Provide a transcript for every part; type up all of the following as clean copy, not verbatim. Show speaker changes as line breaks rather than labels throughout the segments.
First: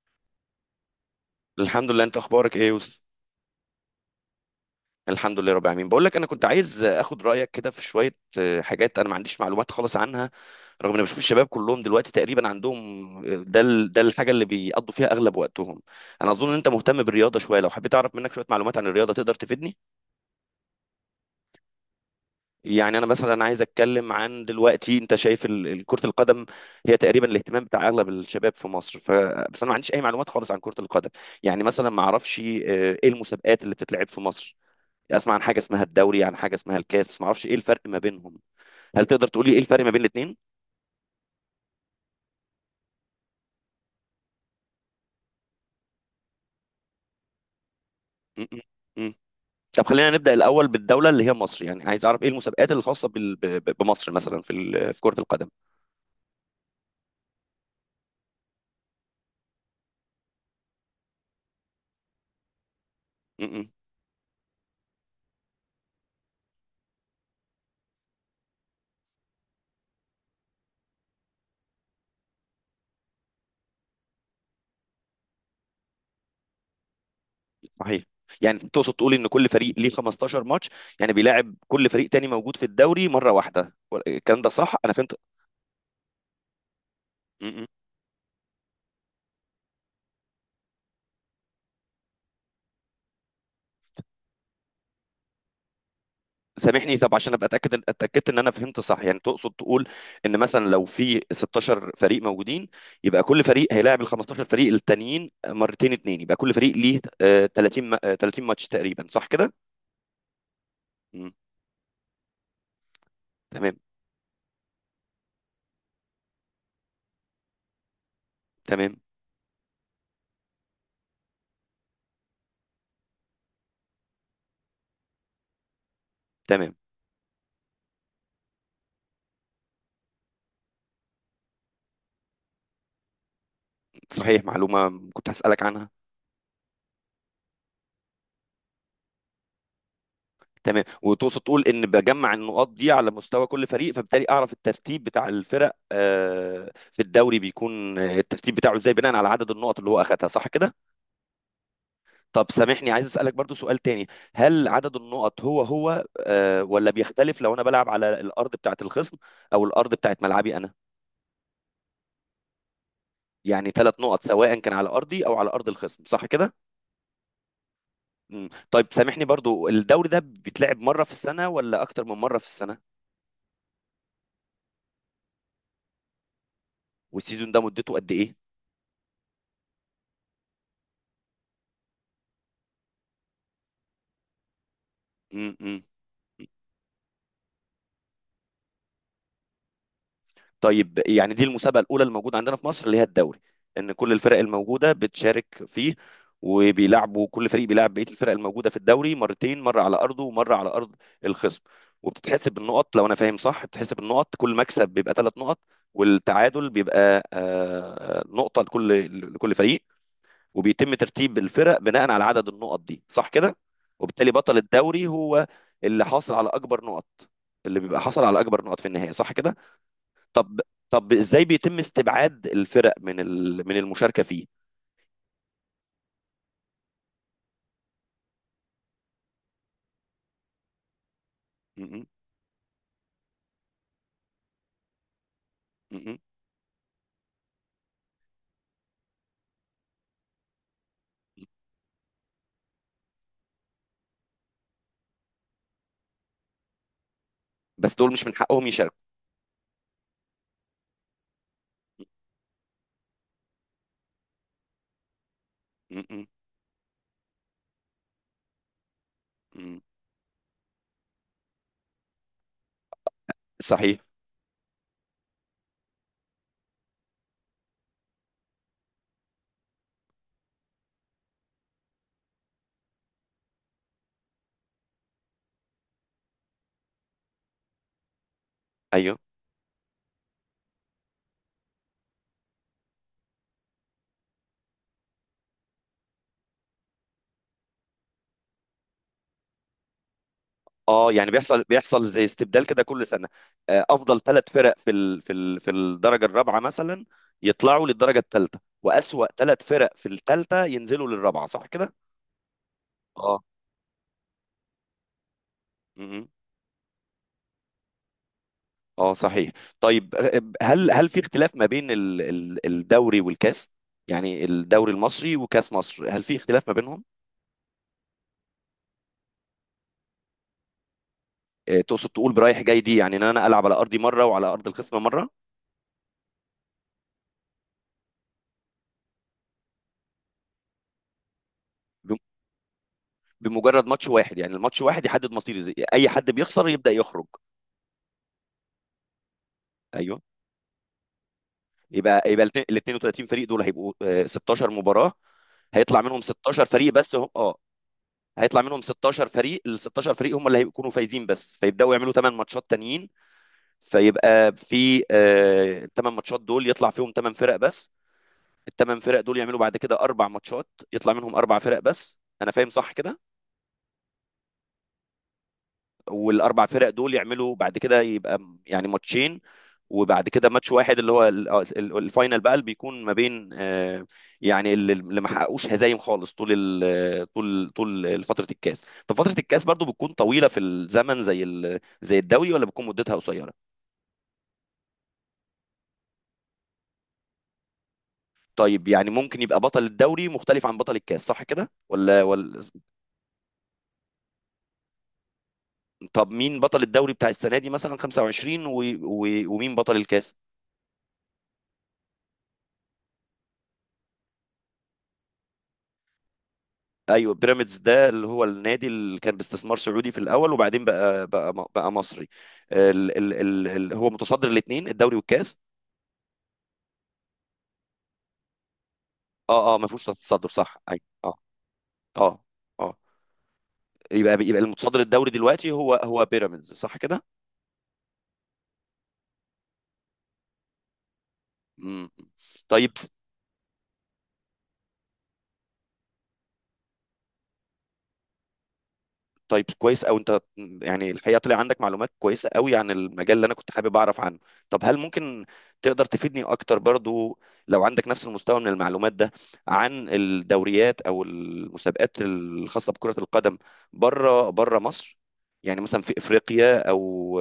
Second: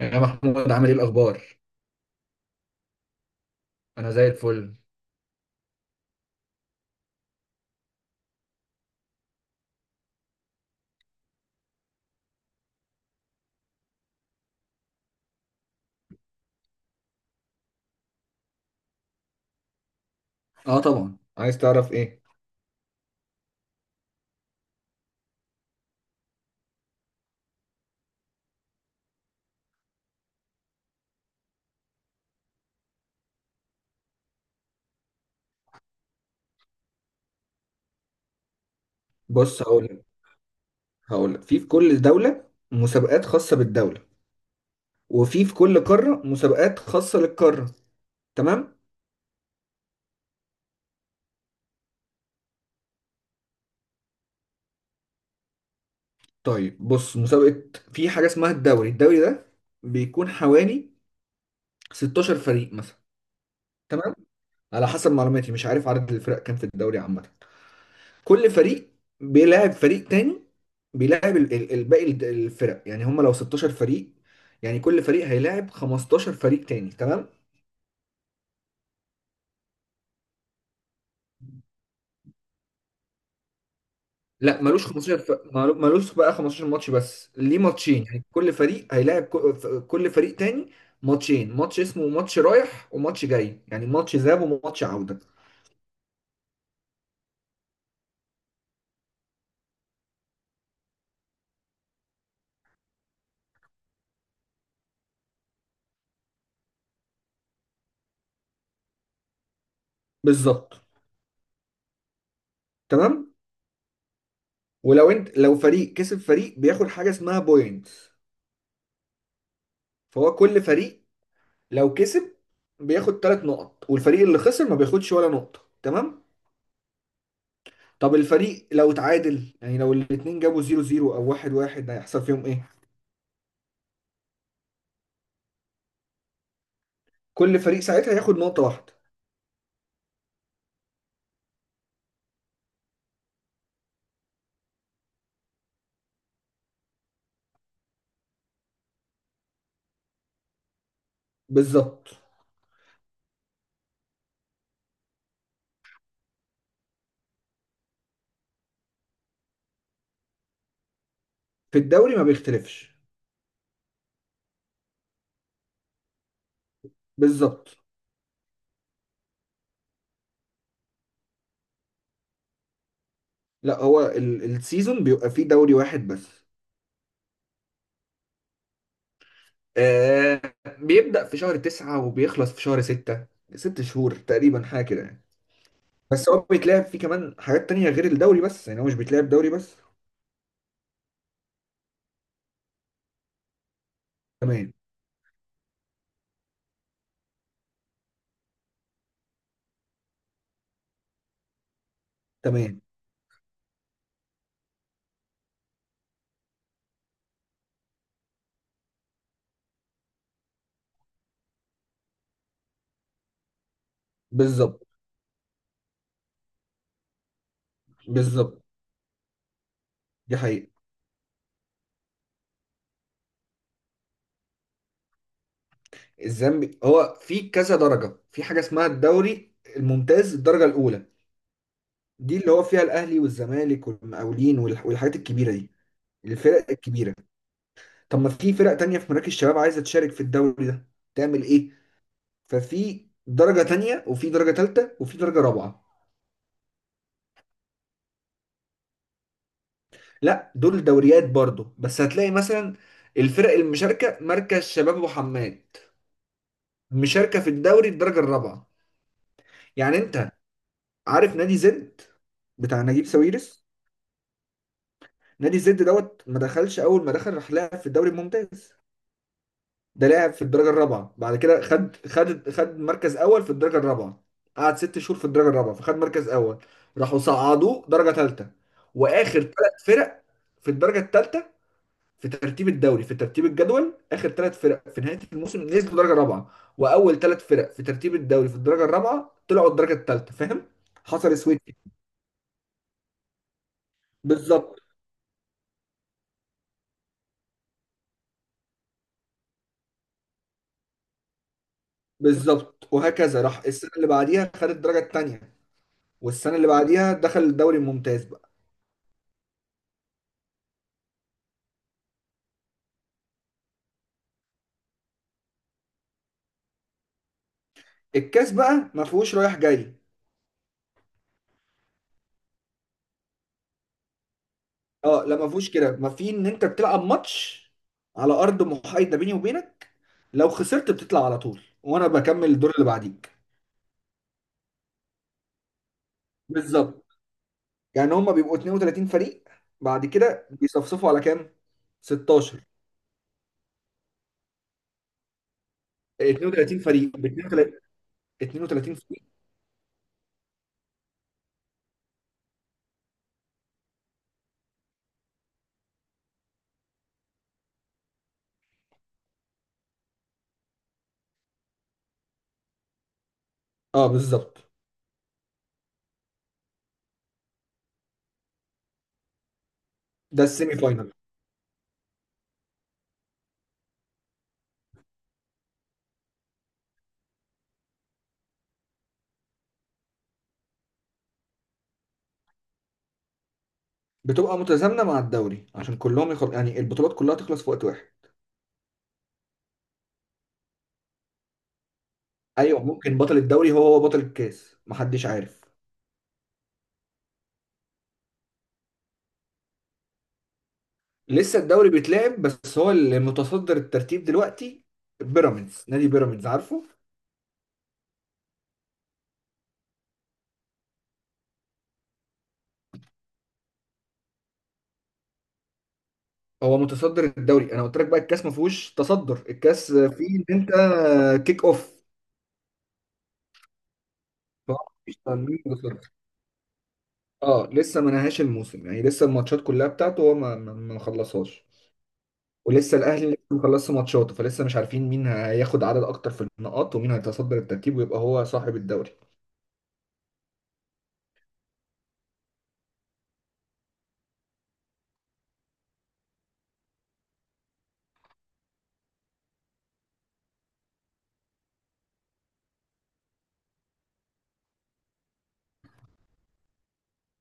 يا محمود عامل ايه الاخبار؟
الحمد لله. انت اخبارك ايه يا يوسف؟
انا زي الفل.
الحمد لله رب العالمين. بقول لك، انا كنت عايز اخد رايك كده في شويه حاجات انا ما عنديش معلومات خالص عنها، رغم ان بشوف الشباب كلهم دلوقتي تقريبا عندهم. ده الحاجه اللي بيقضوا فيها اغلب وقتهم. انا اظن ان انت مهتم بالرياضه شويه، لو حبيت اعرف منك شويه معلومات عن الرياضه تقدر تفيدني؟
اه طبعا، عايز تعرف ايه؟
يعني انا مثلا عايز اتكلم عن دلوقتي. انت شايف كره القدم هي تقريبا الاهتمام بتاع اغلب الشباب في مصر، ف بس انا ما عنديش اي معلومات خالص عن كره القدم. يعني مثلا ما اعرفش ايه المسابقات اللي بتتلعب في مصر. اسمع عن حاجه اسمها الدوري، عن حاجه اسمها الكاس، بس ما اعرفش ايه الفرق ما بينهم. هل تقدر تقول لي ايه
بص،
الفرق
هقول
ما بين
لك
الاثنين؟
هقول لك في كل دوله مسابقات خاصه بالدوله، وفي كل قاره مسابقات خاصه للقاره، تمام؟
طب خلينا نبدا الاول بالدوله اللي هي مصر. يعني عايز اعرف ايه المسابقات الخاصه بمصر مثلا في كره القدم.
طيب بص، مسابقه، في حاجه اسمها الدوري. الدوري ده بيكون حوالي 16 فريق مثلا،
م.
تمام. على حسب معلوماتي، مش عارف عدد الفرق كام في الدوري عامه. كل فريق بيلاعب فريق تاني، بيلاعب الفرق، يعني هم لو 16 فريق يعني كل فريق هيلاعب 15 فريق تاني، تمام.
صحيح. يعني تقصد تقول ان كل فريق ليه 15 ماتش؟ يعني بيلاعب كل فريق تاني موجود في الدوري مره واحده الكلام ده
لا،
صح
ملوش
انا فهمت؟
15 ملوش بقى 15 ماتش، بس ليه
م-
ماتشين. يعني كل فريق هيلاعب كل فريق تاني ماتشين. ماتش اسمه ماتش رايح وماتش جاي، يعني ماتش ذهاب وماتش عودة.
سامحني. طب عشان ابقى اتاكدت ان انا فهمت صح. يعني تقصد تقول ان مثلا لو في 16 فريق موجودين، يبقى كل فريق هيلاعب ال 15 فريق التانيين مرتين اتنين، يبقى كل فريق ليه 30 30 ماتش تقريبا، صح كده؟
بالظبط،
مم.
تمام.
تمام.
ولو انت، لو فريق كسب فريق، بياخد حاجة اسمها بوينت،
تمام.
فهو كل فريق لو كسب بياخد ثلاث نقط، والفريق اللي خسر ما بياخدش ولا نقطة، تمام.
تمام.
طب الفريق لو اتعادل، يعني لو الاتنين جابوا زيرو زيرو او واحد واحد، هيحصل فيهم ايه؟
صحيح، معلومه كنت هسالك عنها.
كل فريق ساعتها هياخد نقطة واحدة.
تمام. وتقصد تقول ان بجمع النقاط دي على مستوى كل فريق، فبالتالي اعرف الترتيب بتاع الفرق في الدوري. بيكون الترتيب بتاعه ازاي بناء على عدد النقط اللي هو اخذها، صح كده؟
بالظبط.
طب سامحني، عايز اسالك برضو سؤال تاني. هل عدد النقط هو هو ولا بيختلف لو انا بلعب على الارض بتاعه الخصم او الارض بتاعه ملعبي انا؟
في الدوري ما بيختلفش.
يعني ثلاث نقط سواء كان على ارضي او على ارض الخصم، صح كده؟
بالظبط.
مم. طيب سامحني، برضو الدوري ده بيتلعب مره في السنه ولا اكتر من مره في السنه؟
لا، هو السيزون بيبقى فيه دوري واحد بس.
والسيزون ده مدته قد ايه؟
آه، بيبدأ في شهر تسعة وبيخلص في شهر ستة، ست شهور تقريبا حاجة كده يعني.
امم.
بس هو بيتلعب فيه كمان حاجات تانية غير الدوري بس، يعني هو مش بيتلعب دوري بس.
طيب يعني دي المسابقة الأولى اللي موجودة عندنا في مصر، اللي هي الدوري، إن كل الفرق
تمام،
الموجودة بتشارك فيه. وبيلعبوا كل فريق بيلعب بقية الفرق الموجودة في الدوري مرتين، مرة على أرضه ومرة على أرض الخصم. وبتتحسب
تمام.
بالنقط. لو أنا فاهم صح، بتتحسب النقط كل مكسب بيبقى 3 نقط، والتعادل بيبقى نقطة لكل فريق. وبيتم ترتيب الفرق بناء على عدد النقط دي، صح كده؟ وبالتالي بطل
بالظبط.
الدوري هو اللي حاصل على أكبر نقط، اللي بيبقى حاصل على
بالظبط،
أكبر نقط في النهاية، صح كده؟
دي
طب
حقيقة.
طب ازاي بيتم استبعاد الفرق من المشاركه فيه؟
الذنب هو في كذا درجة. في حاجة اسمها الدوري الممتاز، الدرجة الأولى،
م-
دي اللي هو فيها الأهلي والزمالك والمقاولين والحاجات الكبيرة دي،
م-
الفرق الكبيرة. طب ما في فرق تانية في مراكز الشباب عايزة تشارك في الدوري ده، تعمل
م-
إيه؟ ففي درجة تانية وفي درجة تالتة وفي درجة رابعة.
بس دول مش من حقهم يشاركوا؟
لا، دول دوريات برضه، بس هتلاقي مثلا الفرق المشاركة مركز شباب وحماد
م- م-
مشاركة في الدوري الدرجة الرابعة.
م.
يعني انت عارف نادي زد بتاع نجيب ساويرس؟
صحيح.
نادي زد دوت ما دخلش اول ما دخل راح لعب في الدوري الممتاز، ده لعب في الدرجه الرابعه. بعد كده خد مركز اول في الدرجه الرابعه، قعد ست شهور في الدرجه الرابعه فخد مركز اول، راحوا صعدوه درجه ثالثه.
ايوه.
واخر ثلاث فرق في الدرجه الثالثه في ترتيب الدوري، في ترتيب الجدول، اخر ثلاث فرق في نهايه الموسم نزلوا درجه رابعه، واول ثلاث فرق في ترتيب الدوري في الدرجه الرابعه طلعوا الدرجه الثالثه، فاهم؟
اه، يعني
حصل
بيحصل،
سويتش.
زي استبدال كده كل سنه. افضل 3 فرق
بالظبط.
في الدرجه الرابعه مثلا يطلعوا للدرجه الثالثه، واسوأ 3 فرق في الثالثه ينزلوا للرابعه، صح كده؟
بالظبط، وهكذا. راح السنه اللي بعديها خد الدرجه الثانيه،
اه.
والسنه اللي بعديها دخل الدوري الممتاز بقى.
اه. صحيح. طيب. هل في اختلاف ما بين الدوري والكاس؟ يعني الدوري المصري وكاس مصر، هل في اختلاف ما بينهم؟
الكاس بقى ما فيهوش رايح جاي.
تقصد تقول برايح جاي دي، يعني ان انا العب على ارضي مره وعلى ارض الخصم
اه
مره؟
لا، ما فيهوش كده، ما في ان انت بتلعب ماتش على ارض محايده بيني وبينك. لو خسرت بتطلع على طول وانا
بم-
بكمل الدور اللي بعديك.
بمجرد ماتش واحد، يعني الماتش واحد يحدد مصيري زي اي حد بيخسر يبدا
بالظبط.
يخرج؟
يعني هما بيبقوا 32 فريق، بعد
ايوه.
كده بيصفصفوا على كام؟
يبقى
16.
ال 32 فريق دول هيبقوا 16 مباراه؟ هيطلع منهم 16
32
فريق بس،
فريق ب
هم
32،
هيطلع منهم
32 فريق.
16 فريق. ال 16 فريق هم اللي هيكونوا فايزين بس، فيبداوا يعملوا 8 ماتشات تانيين. فيبقى في الثمان ماتشات دول يطلع فيهم ثمان فرق بس. الثمان فرق دول يعملوا بعد كده 4 ماتشات يطلع منهم 4 فرق بس، انا فاهم صح كده؟
اه بالظبط.
والاربع فرق دول يعملوا بعد كده يبقى يعني ماتشين، وبعد
ده
كده ماتش
السيمي
واحد،
فاينل.
اللي هو ال- آه، ال- الفاينل بقى، اللي بيكون ما بين يعني اللي ما حققوش هزايم خالص طول طول فترة الكاس. طب فترة الكاس برضو بتكون طويلة في الزمن زي زي الدوري ولا بتكون مدتها قصيرة؟
بتبقى متزامنه مع الدوري عشان كلهم يعني البطولات كلها تخلص في وقت واحد.
طيب يعني ممكن يبقى بطل الدوري مختلف عن بطل الكاس، صح كده ولا؟
ايوه ممكن، بطل الدوري هو هو بطل الكاس، محدش عارف.
طب مين بطل الدوري بتاع السنة دي مثلا 25 و... ومين بطل الكاس؟
لسه الدوري بيتلعب، بس هو المتصدر الترتيب دلوقتي بيراميدز، نادي بيراميدز، عارفه؟
ايوه، بيراميدز ده اللي هو النادي اللي كان باستثمار سعودي في الاول، وبعدين بقى مصري. ال... ال... ال... هو متصدر الاثنين الدوري والكاس؟
هو متصدر الدوري، انا قلت لك بقى الكاس ما فيهوش تصدر،
اه. اه، ما
الكاس
فيهوش
فيه ان
تصدر،
انت
صح. ايوه. اه.
كيك اوف.
اه. اه. يبقى
فهو
المتصدر
مفيش
الدوري
تنظيم
دلوقتي هو
متصدر.
هو بيراميدز، صح كده؟
اه لسه ما نهاش الموسم، يعني لسه الماتشات كلها بتاعته هو ما خلصهاش،
امم. طيب
ولسه الاهلي لسه مخلصش ماتشاته، فلسه مش عارفين مين هياخد عدد اكتر في النقاط ومين هيتصدر الترتيب ويبقى هو صاحب الدوري.
طيب كويس. او انت، يعني الحقيقه طلع عندك معلومات كويسه قوي عن المجال اللي انا كنت حابب اعرف عنه. طب هل ممكن تقدر تفيدني اكتر برضو لو عندك نفس المستوى من المعلومات ده عن الدوريات او المسابقات الخاصه بكره القدم بره بره مصر؟ يعني مثلا في افريقيا او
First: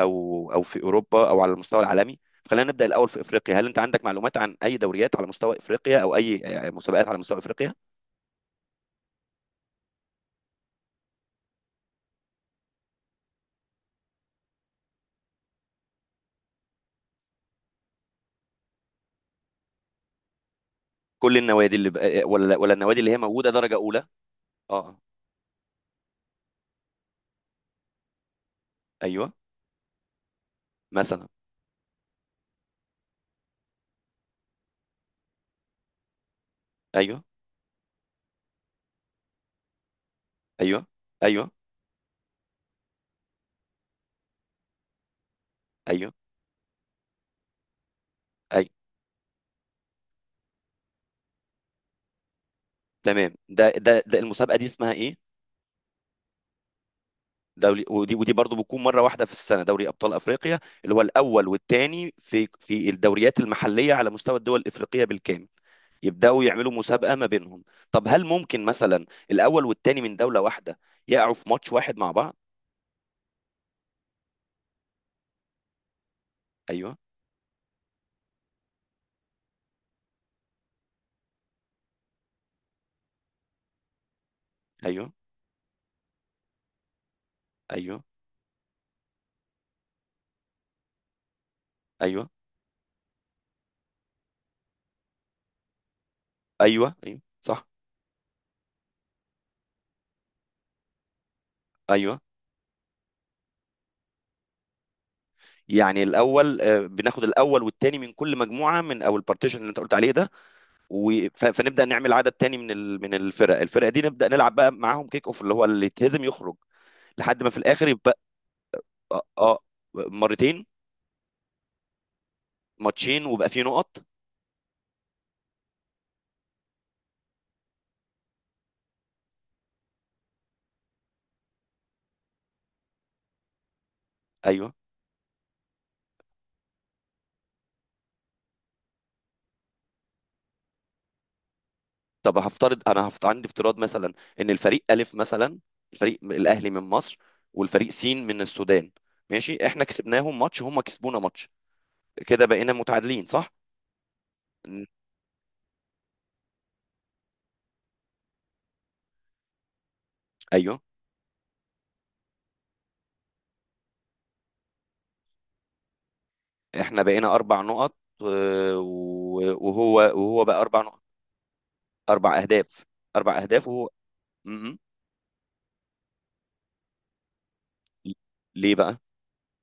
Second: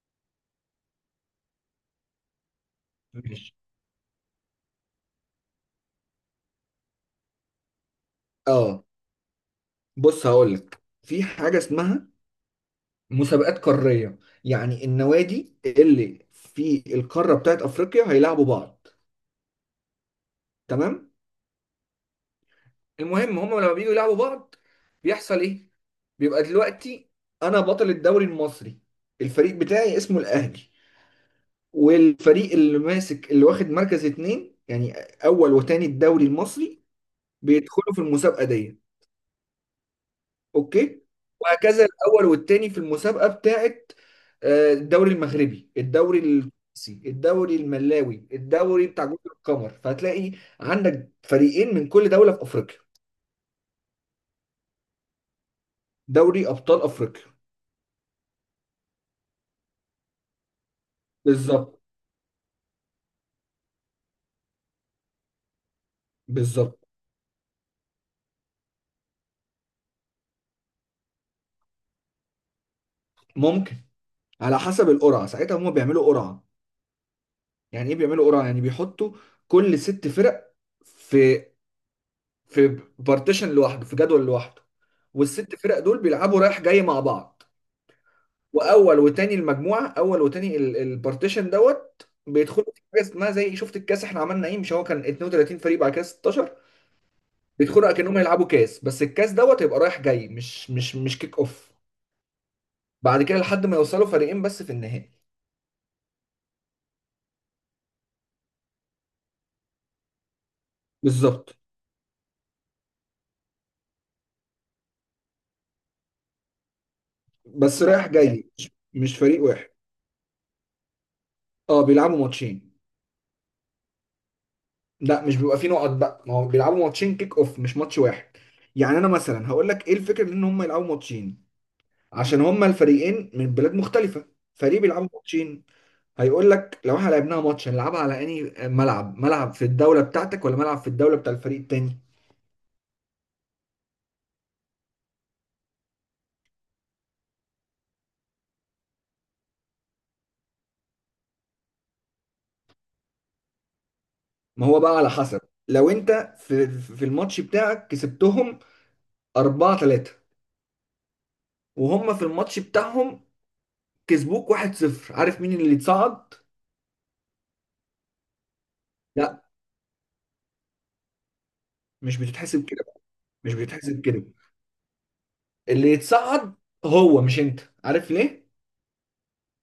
او او في اوروبا او على المستوى العالمي. خلينا نبدا الاول في
ماشي.
افريقيا. هل انت عندك معلومات عن اي دوريات على مستوى افريقيا او اي مسابقات على مستوى افريقيا؟
اه، بص هقول لك، في حاجه اسمها مسابقات قاريه، يعني النوادي اللي في القاره بتاعت افريقيا هيلاعبوا بعض، تمام.
كل النوادي اللي بقى ولا النوادي اللي هي
المهم
موجوده
هم لما
درجه
بييجوا
اولى؟
يلعبوا بعض
اه.
بيحصل ايه؟ بيبقى دلوقتي انا بطل الدوري المصري،
ايوه.
الفريق بتاعي اسمه الاهلي،
مثلا.
والفريق اللي ماسك، اللي واخد مركز اتنين، يعني اول وتاني الدوري المصري،
ايوه.
بيدخلوا في المسابقه دي،
ايوه.
اوكي؟
ايوه.
وهكذا، الاول والتاني في المسابقه بتاعت الدوري المغربي،
ايوه.
الدوري التونسي، الدوري الملاوي،
ايوه.
الدوري بتاع جزر القمر، فهتلاقي عندك فريقين من كل دوله في افريقيا.
تمام. ده المسابقه دي اسمها ايه؟
دوري ابطال افريقيا.
دوري ودي برضو بتكون مره واحده في السنه؟ دوري ابطال افريقيا، اللي هو الاول
بالظبط.
والثاني في الدوريات المحليه على مستوى الدول الافريقيه بالكامل، يبداوا يعملوا
بالظبط.
مسابقه ما بينهم؟ طب هل ممكن مثلا الاول والثاني من دوله واحده يقعوا في ماتش واحد مع بعض؟
ممكن، على حسب القرعه. ساعتها هم بيعملوا قرعه.
ايوه.
يعني ايه بيعملوا قرعه؟ يعني بيحطوا كل ست فرق في بارتيشن لوحده، في جدول لوحده،
ايوه.
والست فرق دول بيلعبوا رايح جاي مع بعض،
ايوه.
واول وتاني المجموعه، اول وتاني البارتيشن دوت
ايوه.
بيدخلوا في حاجه اسمها زي، شفت الكاس احنا عملنا ايه؟ مش هو كان 32 فريق بعد كده 16؟
ايوه. ايوه. صح.
بيدخلوا اكنهم هيلعبوا كاس، بس الكاس دوت هيبقى رايح جاي، مش كيك اوف.
ايوه.
بعد كده لحد ما يوصلوا فريقين بس في النهائي.
يعني الاول بناخد الاول والثاني من كل مجموعه، من او البارتيشن اللي انت قلت عليه ده،
بالظبط،
فنبدا نعمل عدد تاني من الفرقه دي نبدا نلعب بقى معاهم كيك اوف، اللي هو اللي يتهزم يخرج. لحد ما في
بس
الاخر
رايح
يبقى
جاي، مش
اه
فريق
آه،
واحد.
مرتين.
اه، بيلعبوا ماتشين.
ماتشين، وبقى فيه نقط؟
لا، مش بيبقى فيه نقط بقى، ما هو بيلعبوا ماتشين كيك اوف، مش ماتش واحد. يعني انا مثلا هقول لك ايه الفكره من ان هم يلعبوا ماتشين. عشان هم الفريقين من بلاد مختلفه،
ايوه.
فريق بيلعبوا ماتشين، هيقول لك لو احنا لعبناها ماتش هنلعبها على انهي ملعب؟ ملعب في الدوله بتاعتك ولا ملعب في الدوله بتاع الفريق التاني؟
طب هفترض، انا عندي افتراض مثلا، ان الفريق الف مثلا، الفريق الاهلي من مصر، والفريق سين من السودان. ماشي، احنا كسبناهم ماتش، هم كسبونا ماتش، كده بقينا متعادلين، صح؟
ما هو
ن-
بقى على حسب، لو انت في الماتش بتاعك كسبتهم 4-3،
ايوه،
وهم في الماتش بتاعهم كسبوك 1-0، عارف مين اللي اتصعد؟
احنا بقينا 4 نقط
لا،
وهو بقى 4 نقط.
مش
اربع
بتتحسب
اهداف.
كده بقى،
اربع
مش
اهداف وهو.
بتتحسب كده.
مهم.
اللي يتصعد هو، مش انت، عارف ليه؟
ليه بقى؟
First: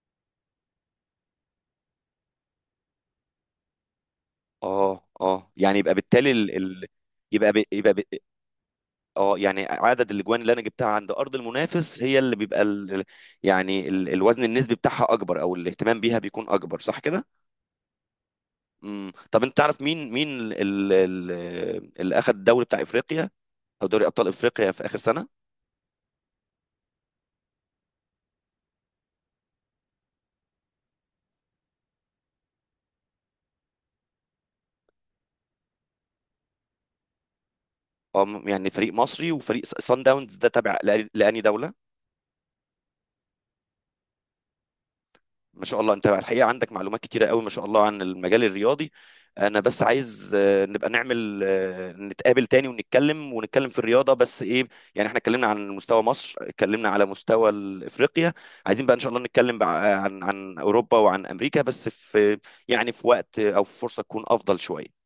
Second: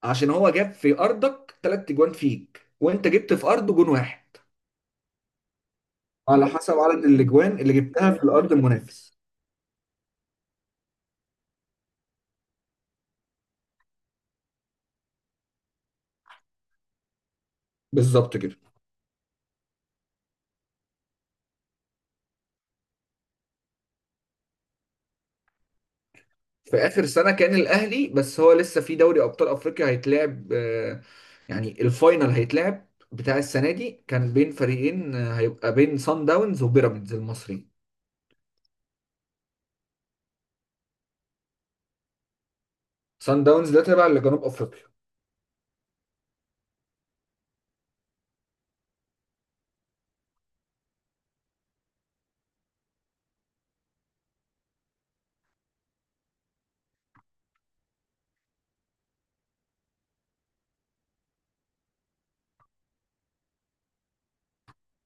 عشان هو جاب في ارضك ثلاث اجوان فيك، وانت جبت في ارضه جون واحد.
اه. اه، يعني يبقى بالتالي
على حسب عدد
يبقى
الاجوان
ب...
اللي
يبقى ب...
جبتها في الارض المنافس.
اه، يعني عدد الاجوان اللي انا جبتها عند ارض المنافس هي اللي بيبقى يعني الوزن النسبي بتاعها اكبر، او الاهتمام بيها بيكون اكبر، صح كده؟
بالظبط كده.
امم. طب انت تعرف مين اللي اخذ الدوري بتاع افريقيا، او دوري ابطال افريقيا، في اخر سنة؟
في اخر سنه كان الاهلي، بس هو لسه في دوري ابطال افريقيا هيتلعب. آه، يعني الفاينل هيتلعب بتاع السنه دي كان بين فريقين، آه، هيبقى بين سان داونز وبيراميدز المصري.
اه. يعني فريق مصري وفريق سان داونز، ده تابع لاني دولة؟
سان داونز ده تابع لجنوب افريقيا.
ما شاء الله، انت الحقيقه عندك معلومات كتيره قوي، ما شاء الله، عن المجال الرياضي. انا بس عايز نبقى نعمل نتقابل تاني ونتكلم في الرياضه، بس ايه، يعني احنا اتكلمنا عن مستوى مصر، اتكلمنا على مستوى افريقيا، عايزين بقى ان شاء الله نتكلم بقى عن اوروبا وعن امريكا، بس في، يعني في وقت او في فرصه تكون افضل شويه.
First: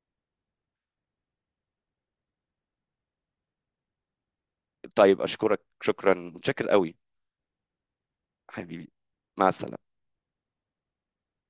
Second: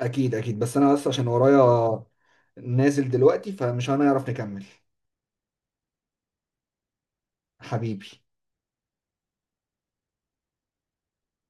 اكيد، اكيد، بس انا بس عشان ورايا، نازل دلوقتي فمش هنعرف نكمل.
طيب، اشكرك. شكرا، متشكر قوي.
حبيبي.
حبيبي. مع السلامه.